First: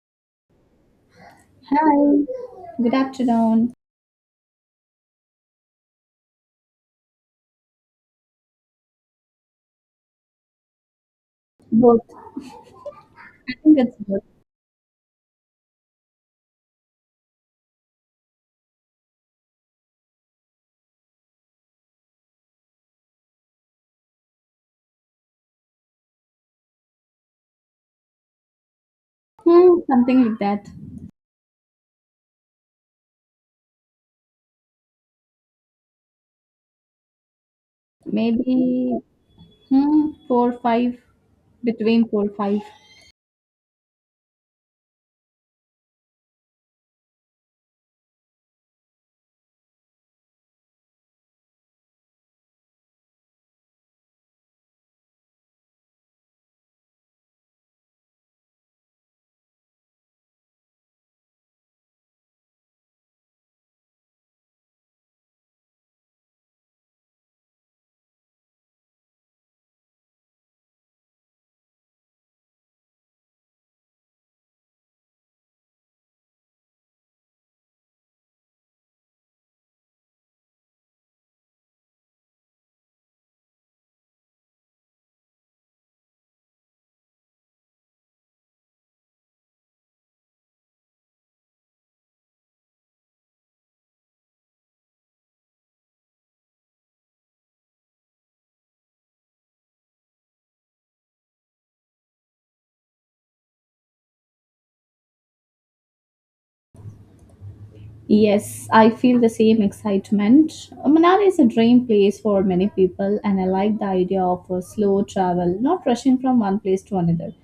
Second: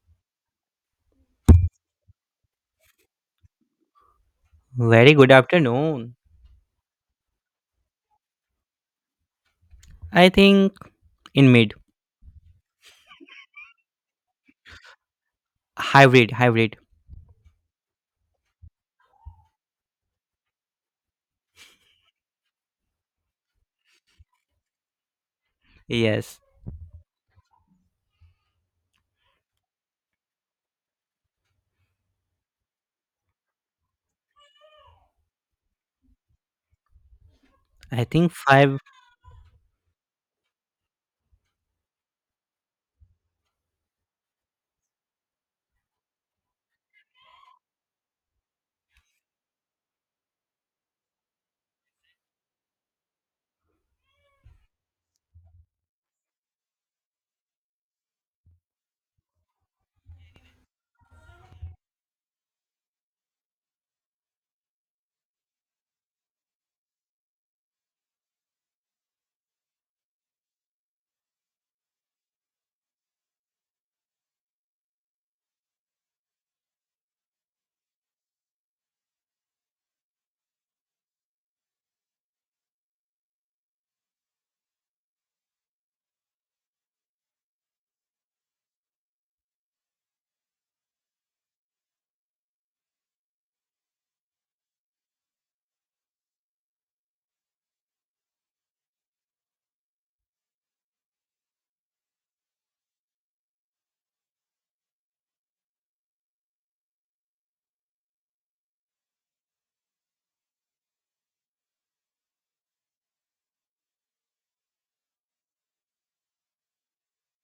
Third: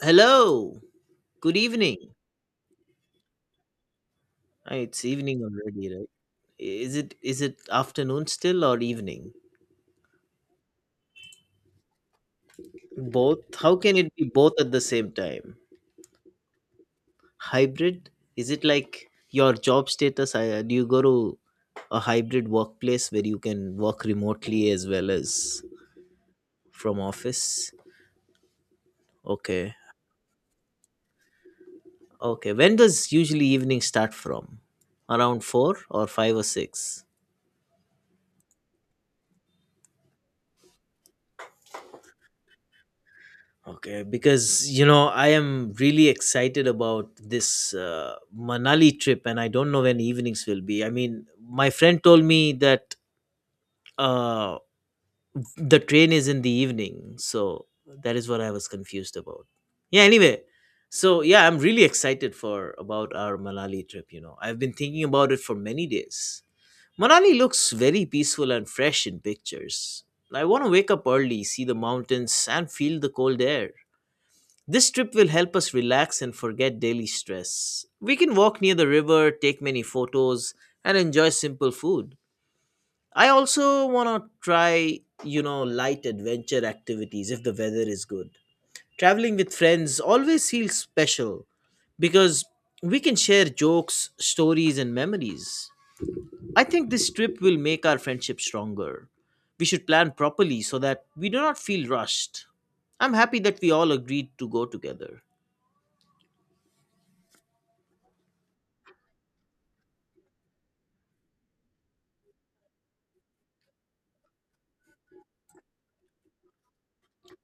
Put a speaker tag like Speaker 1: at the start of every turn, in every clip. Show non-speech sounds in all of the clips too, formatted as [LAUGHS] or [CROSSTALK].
Speaker 1: Hello. Good evening.
Speaker 2: Hi, good afternoon.
Speaker 1: Ah, it's
Speaker 3: Very good
Speaker 1: evening already, right?
Speaker 3: afternoon.
Speaker 1: Is it afternoon still or evening?
Speaker 3: I think in mid
Speaker 2: Both. I
Speaker 1: Both? How
Speaker 2: think it's
Speaker 1: can it
Speaker 2: both.
Speaker 1: be both at the same time?
Speaker 3: hybrid.
Speaker 1: Hybrid? Is it like your job status? Do you go to a hybrid workplace where you can work remotely as well as
Speaker 3: Yes,
Speaker 1: from office? Okay.
Speaker 2: Something like that.
Speaker 1: Okay. When does usually evening start from? Around 4 or 5 or 6?
Speaker 3: I think five.
Speaker 2: Maybe hmm, four, five, between four, five.
Speaker 1: Okay, because I am really excited about this Manali trip, and I don't know when evenings will be. I mean, my friend told me that uh, the train is in the evening, so that is what I was confused about. Yeah. Anyway, so yeah, I'm really excited for about our Manali trip. I've been thinking about it for many days. Manali looks very peaceful and fresh in pictures. I want to wake up early, see the mountains, and feel the cold air. This trip will help us relax and forget daily stress. We can walk near the river, take many photos, and enjoy simple food. I also want to try, light adventure activities if the weather is good. Traveling with friends always feels special because we can share jokes, stories, and memories. I think this trip will make our friendship stronger. We should plan properly so that we do not feel rushed. I'm happy that we all agreed to go together.
Speaker 2: Yes, I feel the same excitement. Manali is a dream place for many people, and I like the idea of a slow travel, not rushing from one place to another.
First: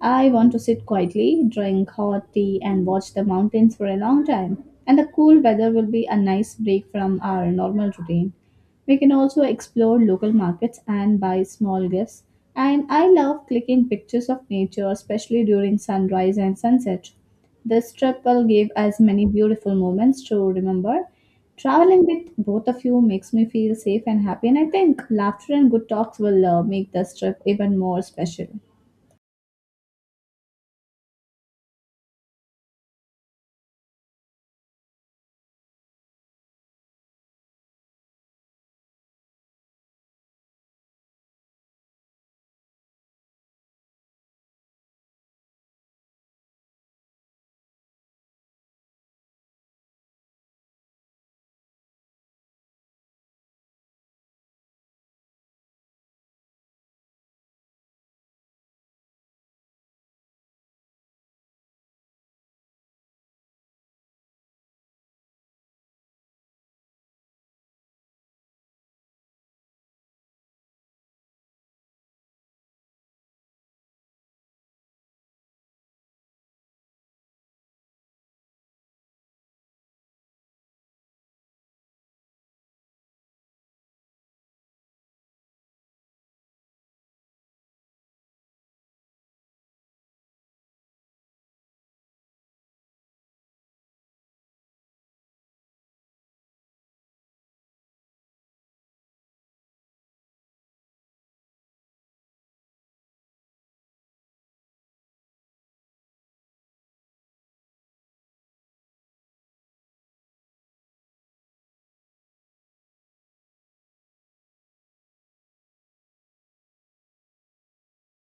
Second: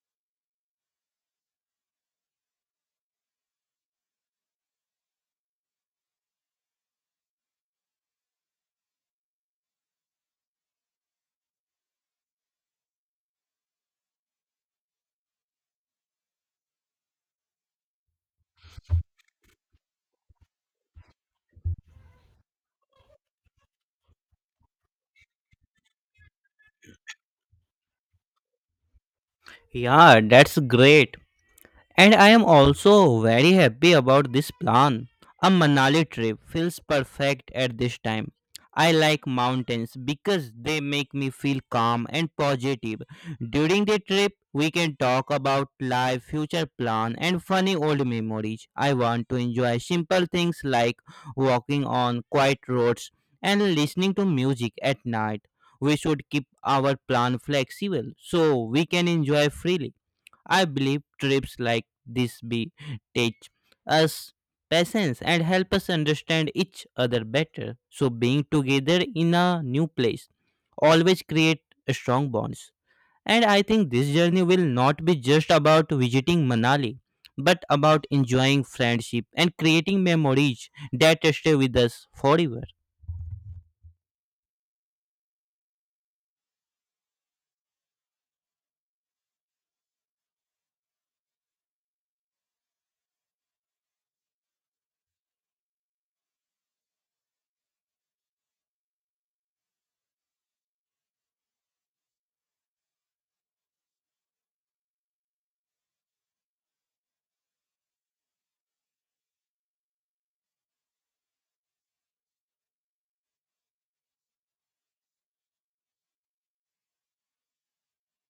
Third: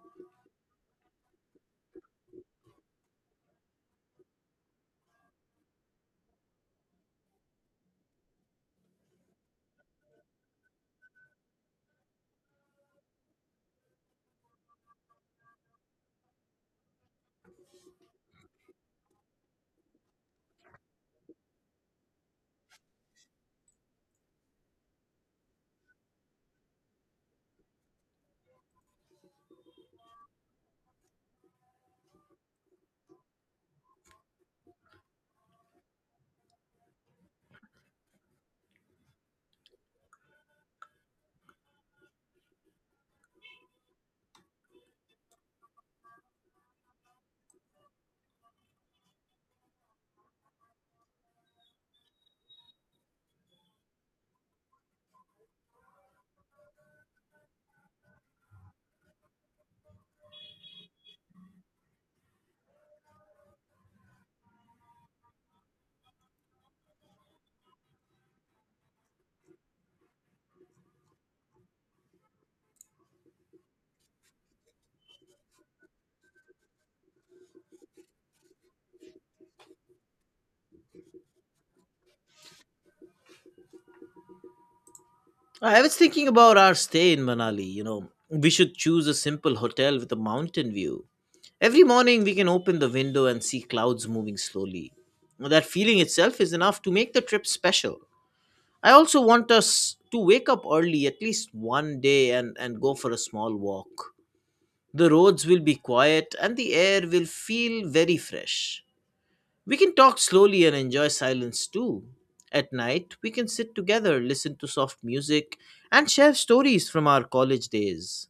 Speaker 2: I want to sit quietly, drink hot tea, and watch the mountains for a long time. And the cool weather will be a nice break from our normal routine. We can also explore local markets and buy small gifts. And I love clicking pictures of nature, especially during sunrise and sunset. This trip will give us many beautiful moments to remember. Traveling with both of you makes me feel safe and happy, and I think laughter and good talks will make this trip even more special.
Speaker 3: Yeah, that's great. And I am also very happy about this plan. A Manali trip feels perfect at this time. I like mountains because they make me feel calm and positive. During the trip, we can talk about life, future plan, and funny old memories. I want to enjoy simple things like walking on quiet roads and listening to music at night. We should keep our plan flexible so we can enjoy freely. I believe trips like this be teach us patience and help us understand each other better. So being together in a new place always create strong bonds. And I think this journey will not be just about visiting Manali, but about enjoying friendship and creating memories that stay with us forever.
Speaker 1: I was thinking about our stay in Manali. We should choose a simple hotel with a mountain view. Every morning we can open the window and see clouds moving slowly. That feeling itself is enough to make the trip special. I also want us to wake up early at least one day and go for a small walk. The roads will be quiet and the air will feel very fresh. We can talk slowly and enjoy silence too. At night, we can sit together, listen to soft music, and share stories from our college days.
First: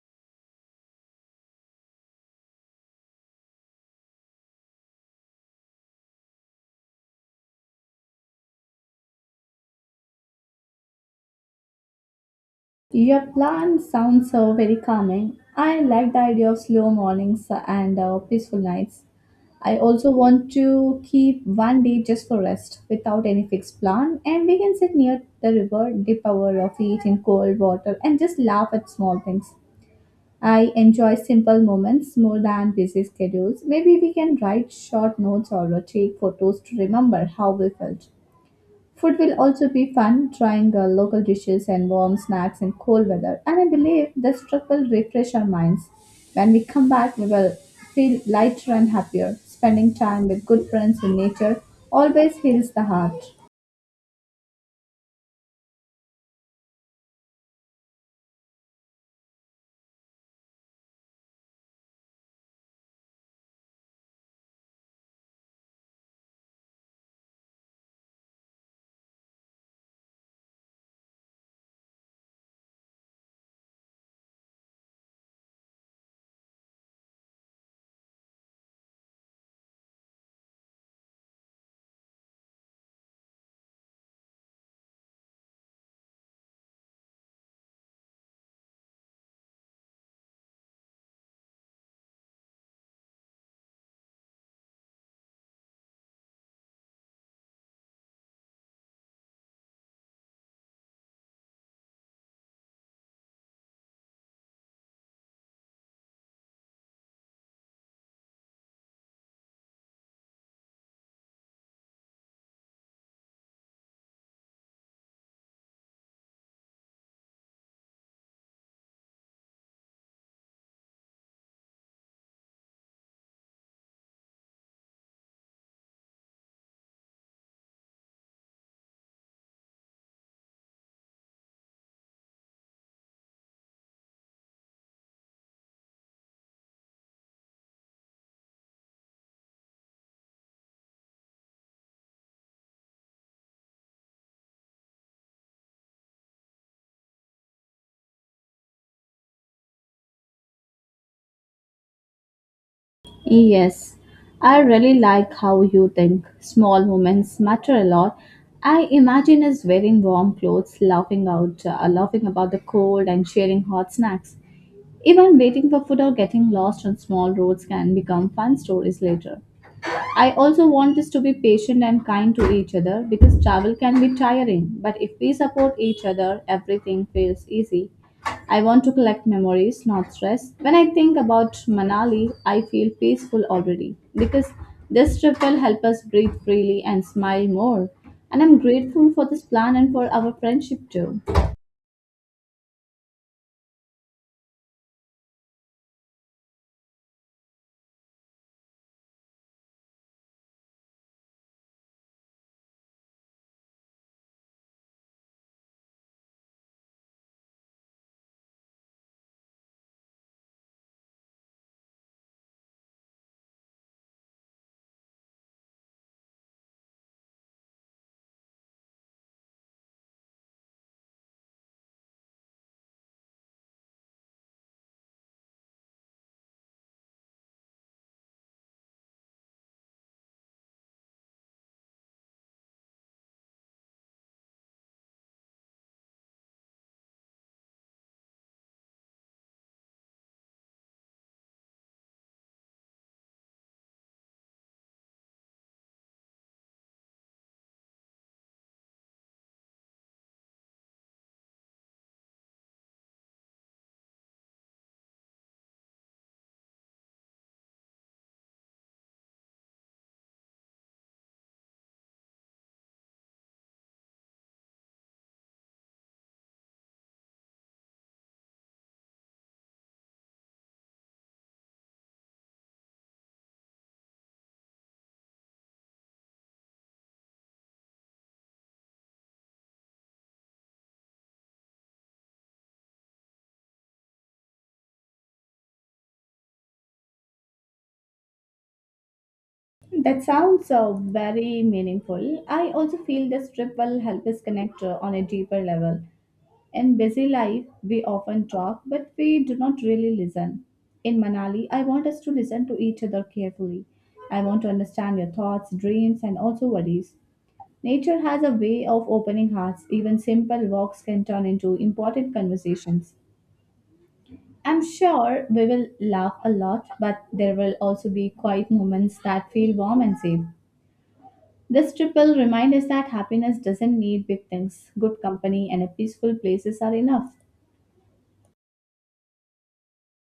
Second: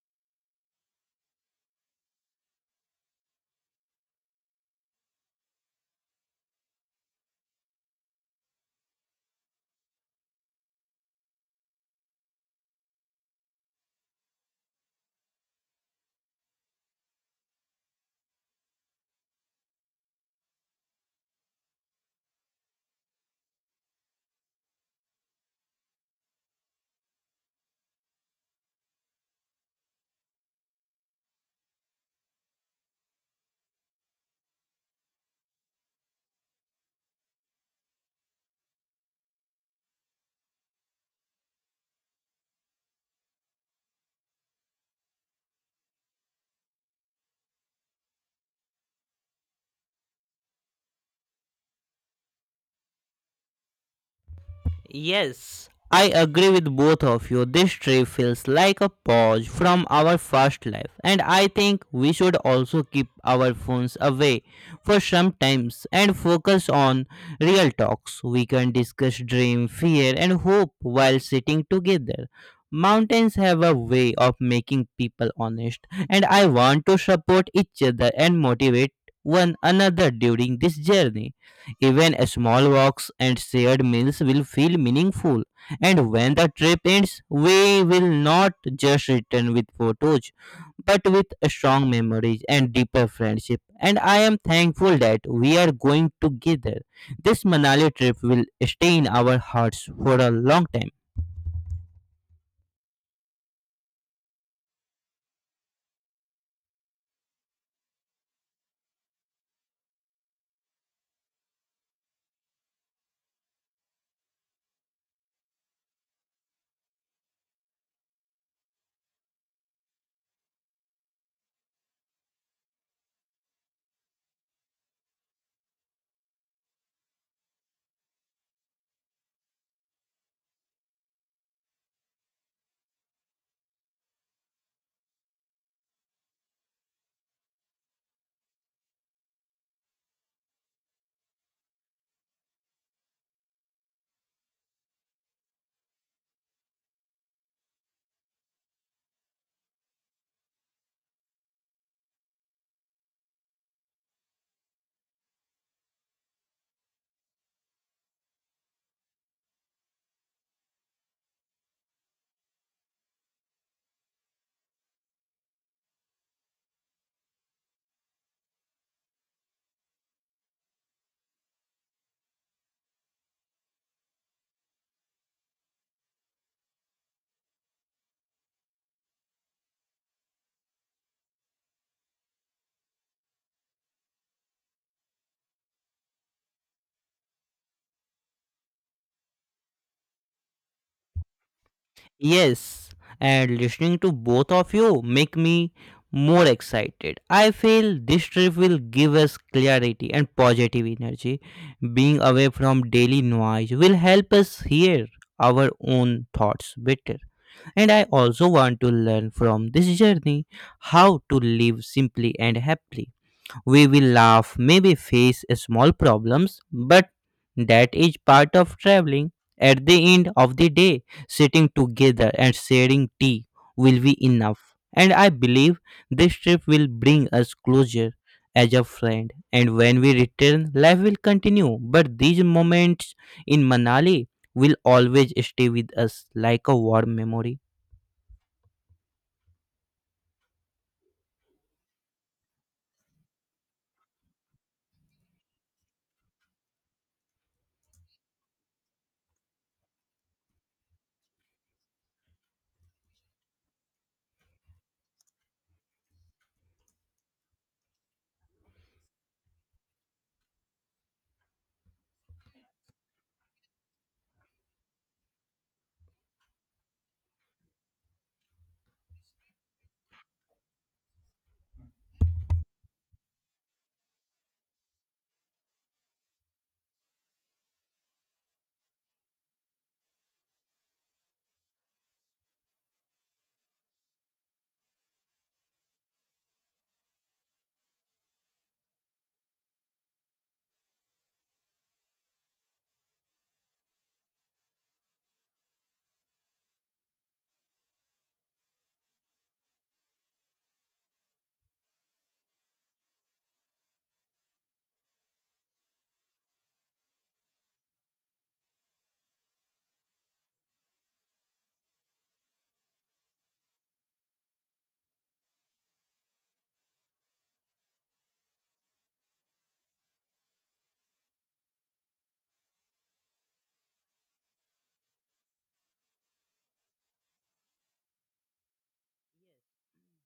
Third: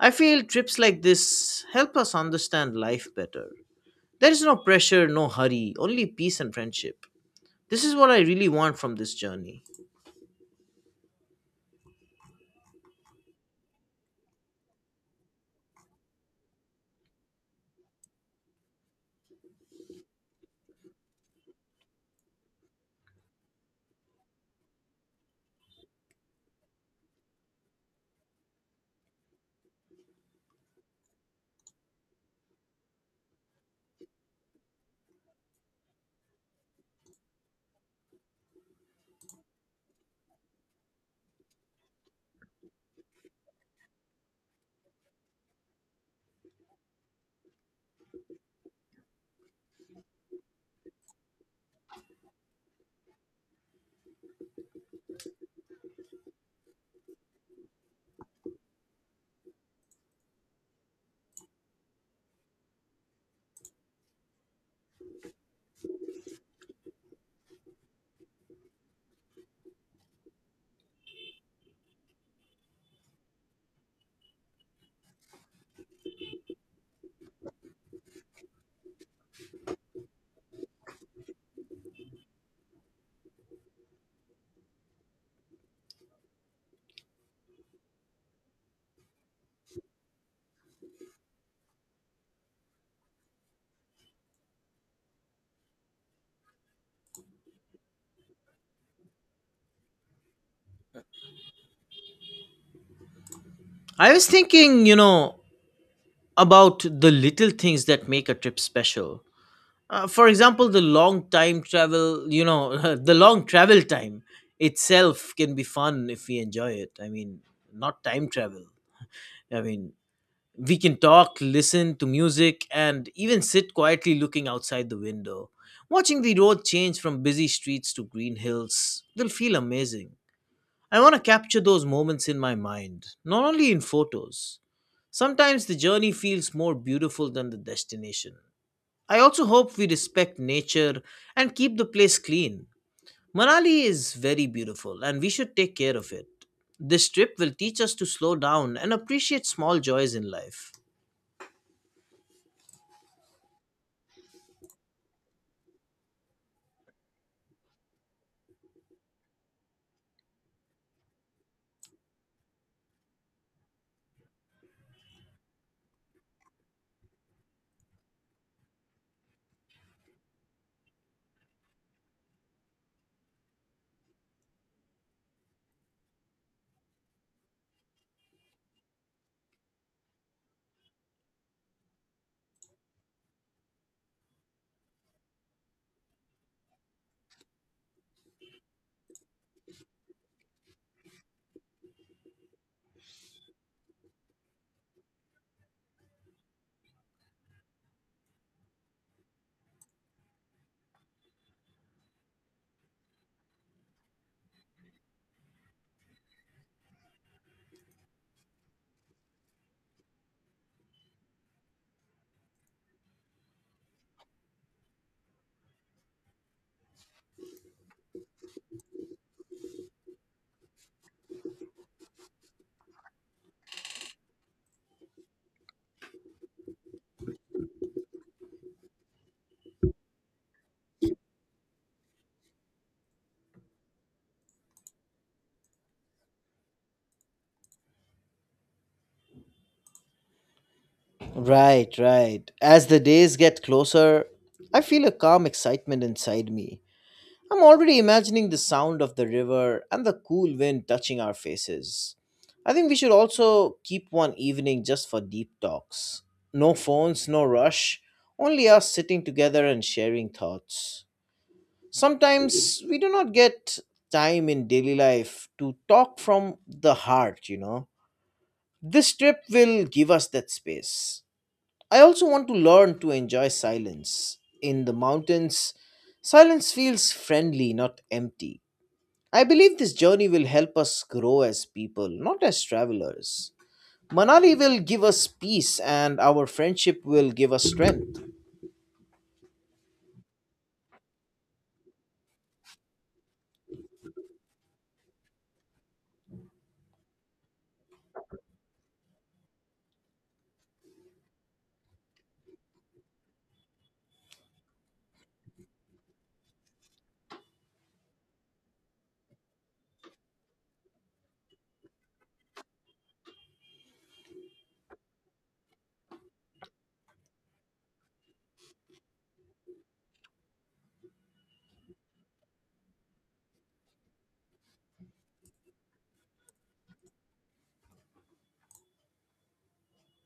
Speaker 1: I feel trips like this help us understand life better. There is no pressure, no hurry, only peace and friendship. This is what I really want from this journey.
Speaker 2: Your plan sounds very calming. I like the idea of slow mornings and peaceful nights. I also want to keep one day just for rest without any fixed plan, and we can sit near the river, dip our feet in cold water, and just laugh at small things. I enjoy simple moments more than busy schedules. Maybe we can write short notes or take photos to remember how we felt. Food will also be fun, trying local dishes and warm snacks in cold weather. And I believe this trip will refresh our minds. When we come back, we will feel lighter and happier. Spending time with good friends in nature always heals the heart.
Speaker 3: Yes, I agree with both of you. This trip feels like a pause from our fast life, and I think we should also keep our phones away for some times and focus on real talks. We can discuss dream, fear, and hope while sitting together. Mountains have a way of making people honest, and I want to support each other and motivate one another during this journey. Even small walks and shared meals will feel meaningful. And when the trip ends, we will not just return with photos, but with strong memories and deeper friendship. And I am thankful that we are going together. This Manali trip will stay in our hearts for a long time.
Speaker 1: I was thinking, about the little things that make a trip special. For example, the long time travel, [LAUGHS] the long travel time itself can be fun if we enjoy it. I mean, not time travel. I mean, we can talk, listen to music, and even sit quietly looking outside the window. Watching the road change from busy streets to green hills will feel amazing. I want to capture those moments in my mind, not only in photos. Sometimes the journey feels more beautiful than the destination. I also hope we respect nature and keep the place clean. Manali is very beautiful and we should take care of it. This trip will teach us to slow down and appreciate small joys in life.
Speaker 2: Yes, I really like how you think. Small moments matter a lot. I imagine us wearing warm clothes, laughing about the cold, and sharing hot snacks. Even waiting for food or getting lost on small roads can become fun stories later. I also want us to be patient and kind to each other because travel can be tiring, but if we support each other, everything feels easy. I want to collect memories, not stress. When I think about Manali, I feel peaceful already because this trip will help us breathe freely and smile more. And I'm grateful for this plan and for our friendship too.
Speaker 3: Yes, and listening to both of you make me more excited. I feel this trip will give us clarity and positive energy. Being away from daily noise will help us hear our own thoughts better. And I also want to learn from this journey how to live simply and happily. We will laugh, maybe face small problems, but that is part of traveling. At the end of the day, sitting together and sharing tea will be enough. And I believe this trip will bring us closer as a friend. And when we return, life will continue. But these moments in Manali will always stay with us like a warm memory.
Speaker 1: Right, right. As the days get closer, I feel a calm excitement inside me. I'm already imagining the sound of the river and the cool wind touching our faces. I think we should also keep one evening just for deep talks. No phones, no rush, only us sitting together and sharing thoughts. Sometimes we do not get time in daily life to talk from the heart. This trip will give us that space. I also want to learn to enjoy silence. In the mountains, silence feels friendly, not empty. I believe this journey will help us grow as people, not as travelers. Manali will give us peace and our friendship will give us strength.
Speaker 2: That sounds very meaningful. I also feel this trip will help us connect on a deeper level. In busy life, we often talk, but we do not really listen. In Manali, I want us to listen to each other carefully. I want to understand your thoughts, dreams, and also worries. Nature has a way of opening hearts. Even simple walks can turn into important conversations. I'm sure we will laugh a lot, but there will also be quiet moments that feel warm and safe. This trip will remind us that happiness doesn't need big things. Good company and a peaceful places are enough.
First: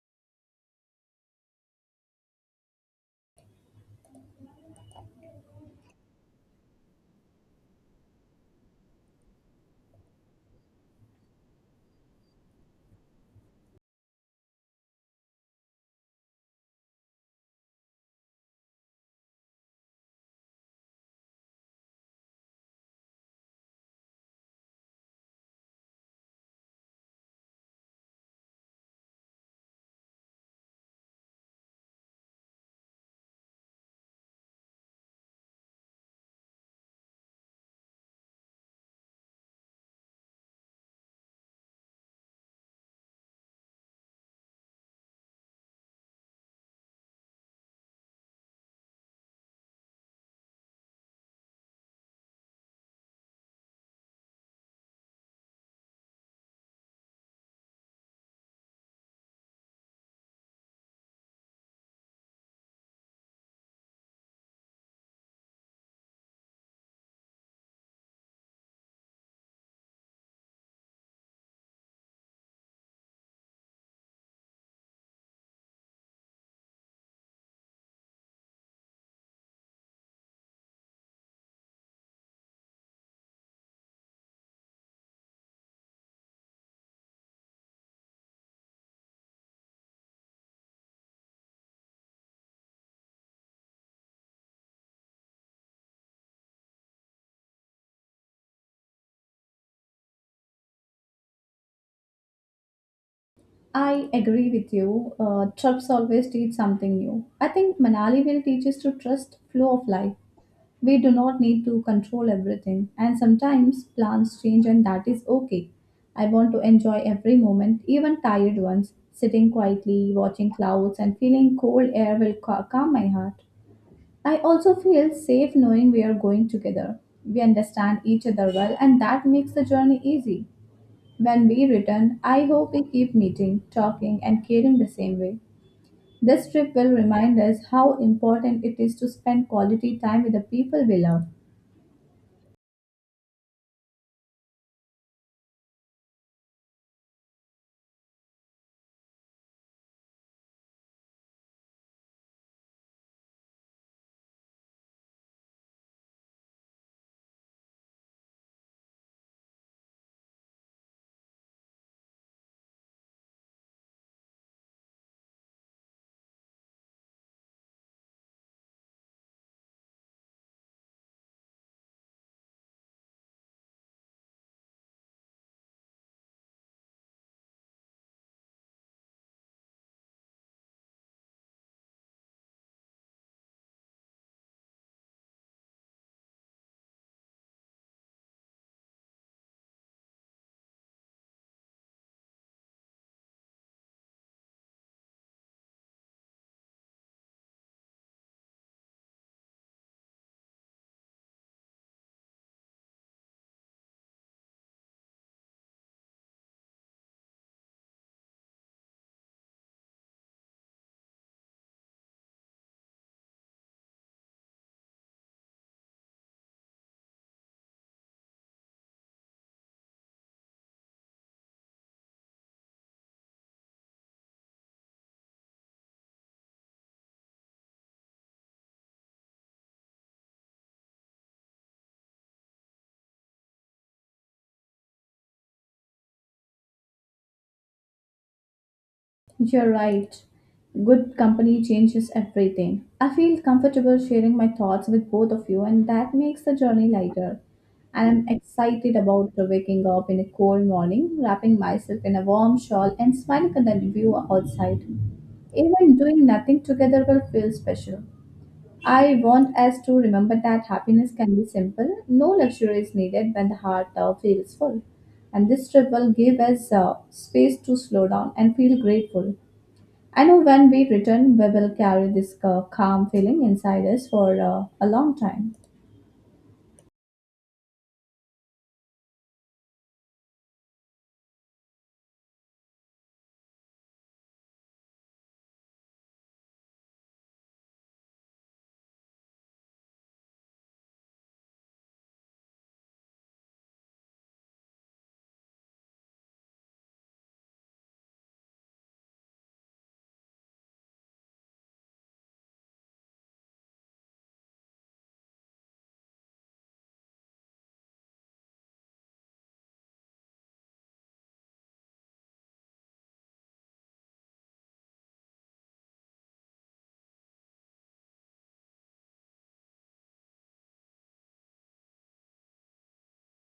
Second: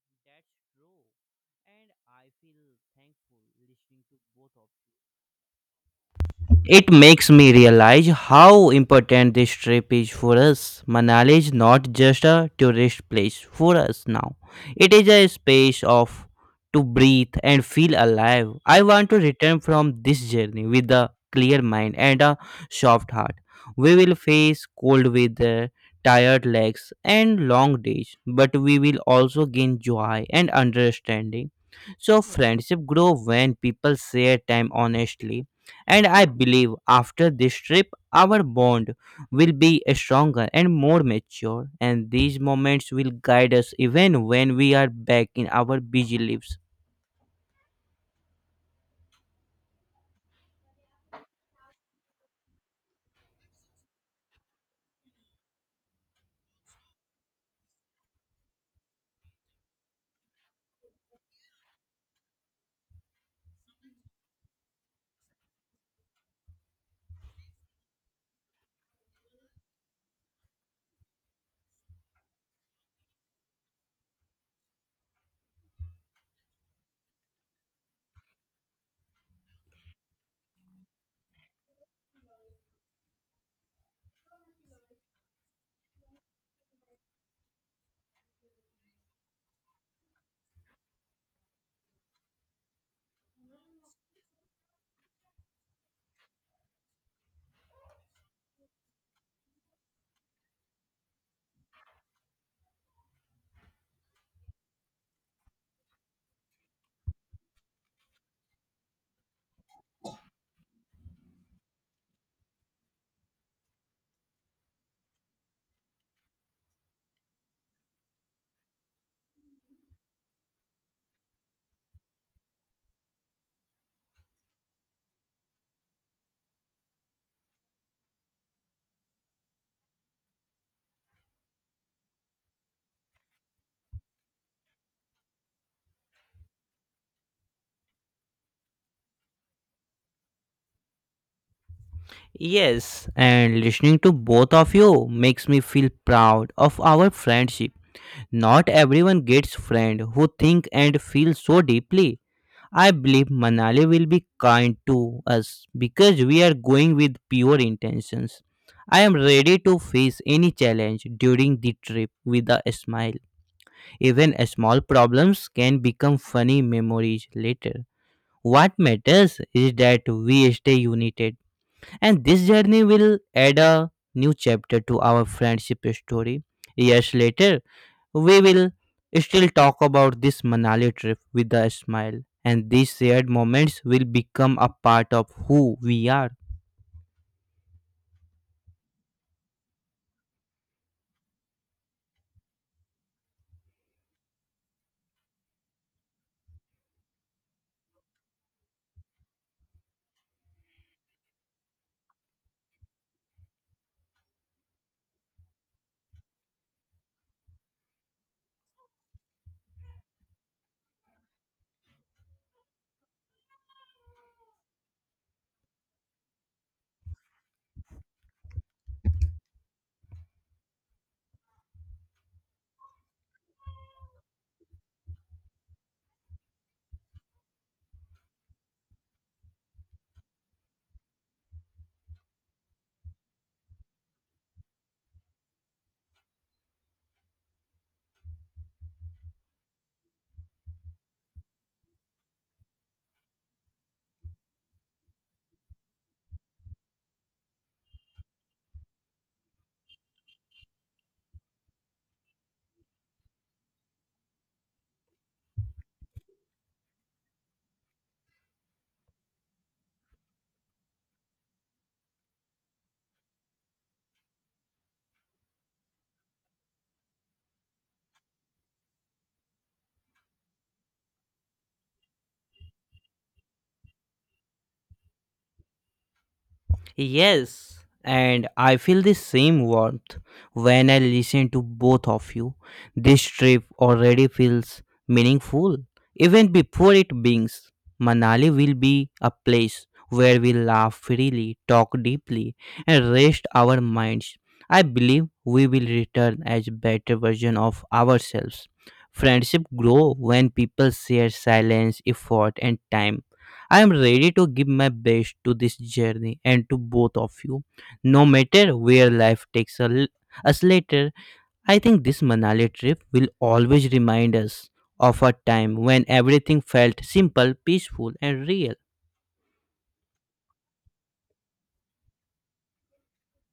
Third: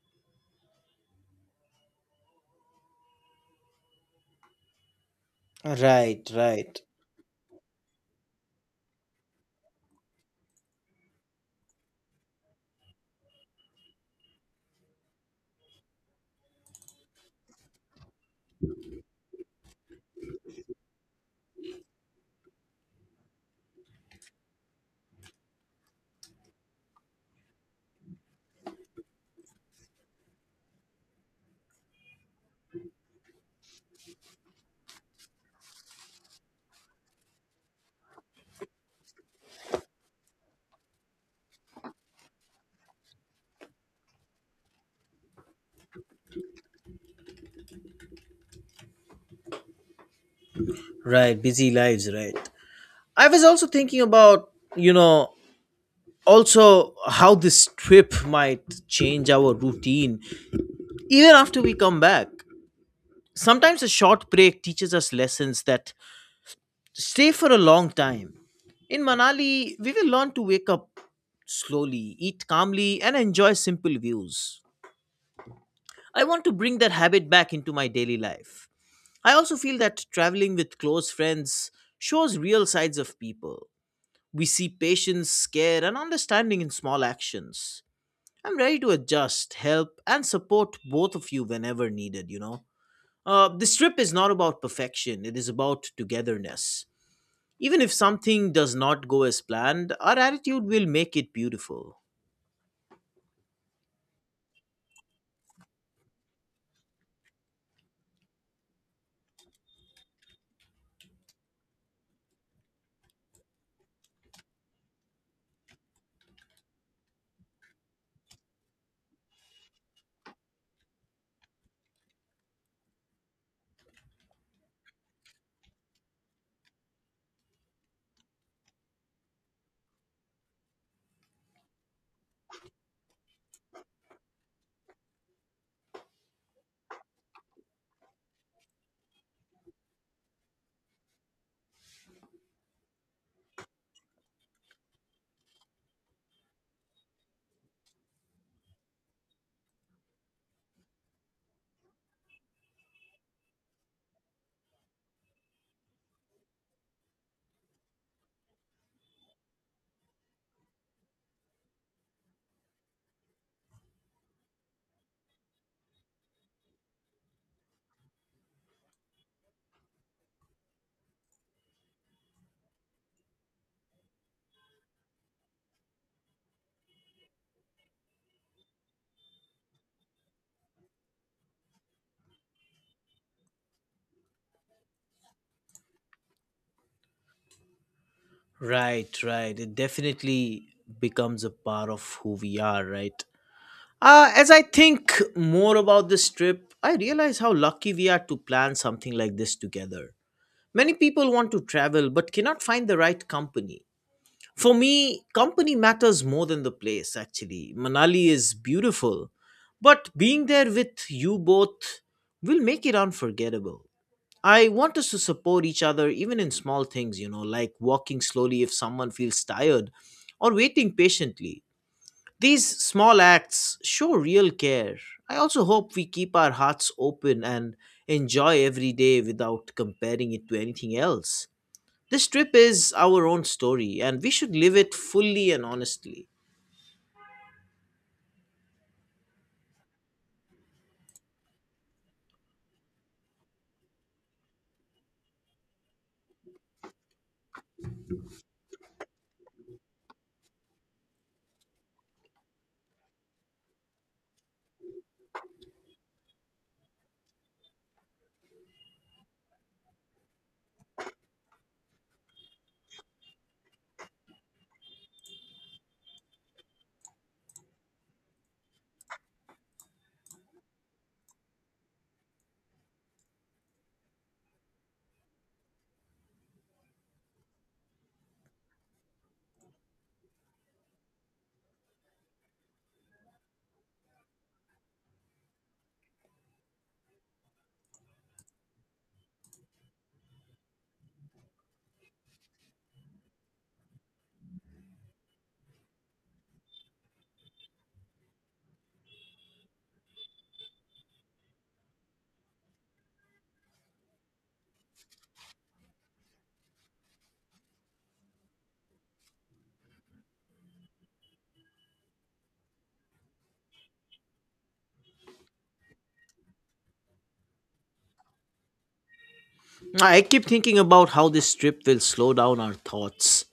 Speaker 3: Yes, that's true. And I feel thankful listening to both of
Speaker 1: Right, right,
Speaker 3: It makes me realize how important this trip is for us. Manali is not just a tourist place for us now. It is a space of to breathe and feel alive. I want to return from this journey with a clear mind and a soft heart. We will face cold weather, tired legs and long days, but we will also gain joy and understanding. So friendship grow when people share time honestly and I believe after this trip, our bond will be stronger and more mature, and these moments will guide us even when we are back in our busy lives.
Speaker 1: right. Busy lives, right. I was also thinking about, you know, also how this trip might change our routine even after we come back. Sometimes a short break teaches us lessons that stay for a long time. In Manali, we will learn to wake up slowly, eat calmly, and enjoy simple views. I want to bring that habit back into my daily life. I also feel that traveling with close friends shows real sides of people. We see patience, care, and understanding in small actions. I'm ready to adjust, help, and support both of you whenever needed. This trip is not about perfection, it is about togetherness. Even if something does not go as planned, our attitude will make it beautiful.
Speaker 2: I agree with you. Trips always teach something new. I think Manali will teach us to trust flow of life. We do not need to control everything, and sometimes plans change, and that is okay. I want to enjoy every moment, even tired ones. Sitting quietly, watching clouds, and feeling cold air will calm my heart. I also feel safe knowing we are going together. We understand each other well, and that makes the journey easy. When we return, I hope we keep meeting, talking, and caring the same way. This trip will remind us how important it is to spend quality time with the people we love.
Speaker 3: Yes, and listening to both of you makes me feel proud of our friendship. Not everyone gets friend who think and feel so deeply. I believe Manali will be kind to us because we are going with pure intentions. I am ready to face any challenge during the trip with a smile. Even small problems can become funny memories later. What matters is that we stay united, and this journey will add a new chapter to our friendship story. Years later, we will still talk about this Manali trip with a smile, and these shared moments will become a part of who we are.
Speaker 1: Right, right. It definitely becomes a part of who we are, right? As I think more about this trip, I realize how lucky we are to plan something like this together. Many people want to travel but cannot find the right company. For me, company matters more than the place, actually. Manali is beautiful, but being there with you both will make it unforgettable. I want us to support each other even in small things, like walking slowly if someone feels tired or waiting patiently. These small acts show real care. I also hope we keep our hearts open and enjoy every day without comparing it to anything else. This trip is our own story and we should live it fully and honestly.
Speaker 2: You're right. Good company changes everything. I feel comfortable sharing my thoughts with both of you, and that makes the journey lighter. And I'm excited about waking up in a cold morning, wrapping myself in a warm shawl, and smiling at the view outside. Even doing nothing together will feel special. I want us to remember that happiness can be simple. No luxury is needed when the heart feels full. And this trip will give us space to slow down and feel grateful. I know when we return, we will carry this calm feeling inside us for a long time.
Speaker 3: Yes, and I feel the same warmth when I listen to both of you. This trip already feels meaningful. Even before it begins, Manali will be a place where we laugh freely, talk deeply, and rest our minds. I believe we will return as better version of ourselves. Friendship grow when people share silence, effort, and time I am ready to give my best to this journey and to both of you, no matter where life us later. I think this Manali trip will always remind us of a time when everything felt simple, peaceful, and real.
Speaker 1: I keep thinking about how this trip will slow down our thoughts.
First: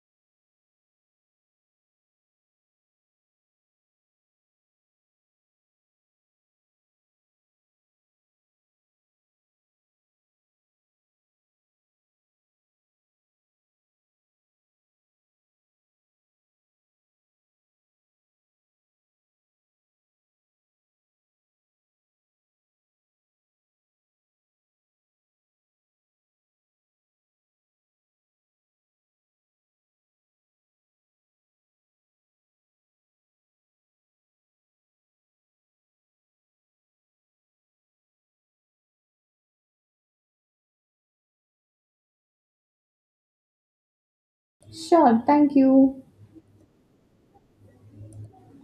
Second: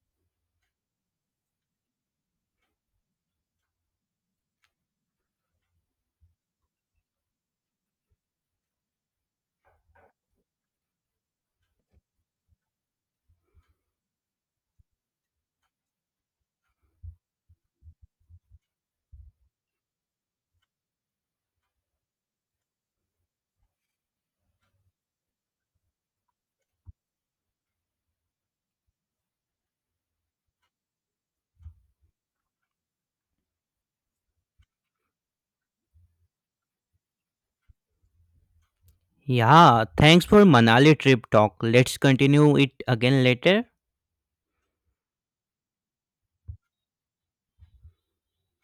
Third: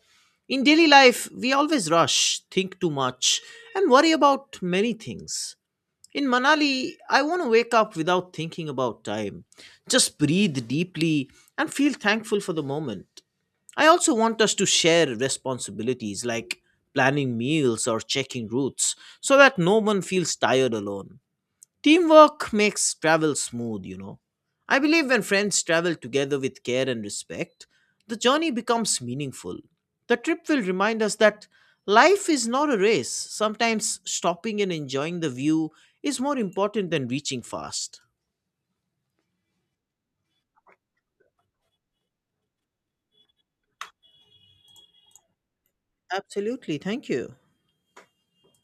Speaker 1: In daily life, we always rush, think too much, and worry about many things. In Manali, I want to wake up without thinking about time, just breathe deeply and feel thankful for the moment. I also want us to share responsibilities like planning meals or checking routes so that no one feels tired alone. Teamwork makes travel smooth. I believe when friends travel together with care and respect, the journey becomes meaningful. The trip will remind us that life is not a race. Sometimes stopping and enjoying the view is more important than reaching fast.
Speaker 3: Yeah, thanks for Manali trip talk. Let's continue it again later.
Speaker 2: Sure, thank you.
Speaker 1: Absolutely, thank you.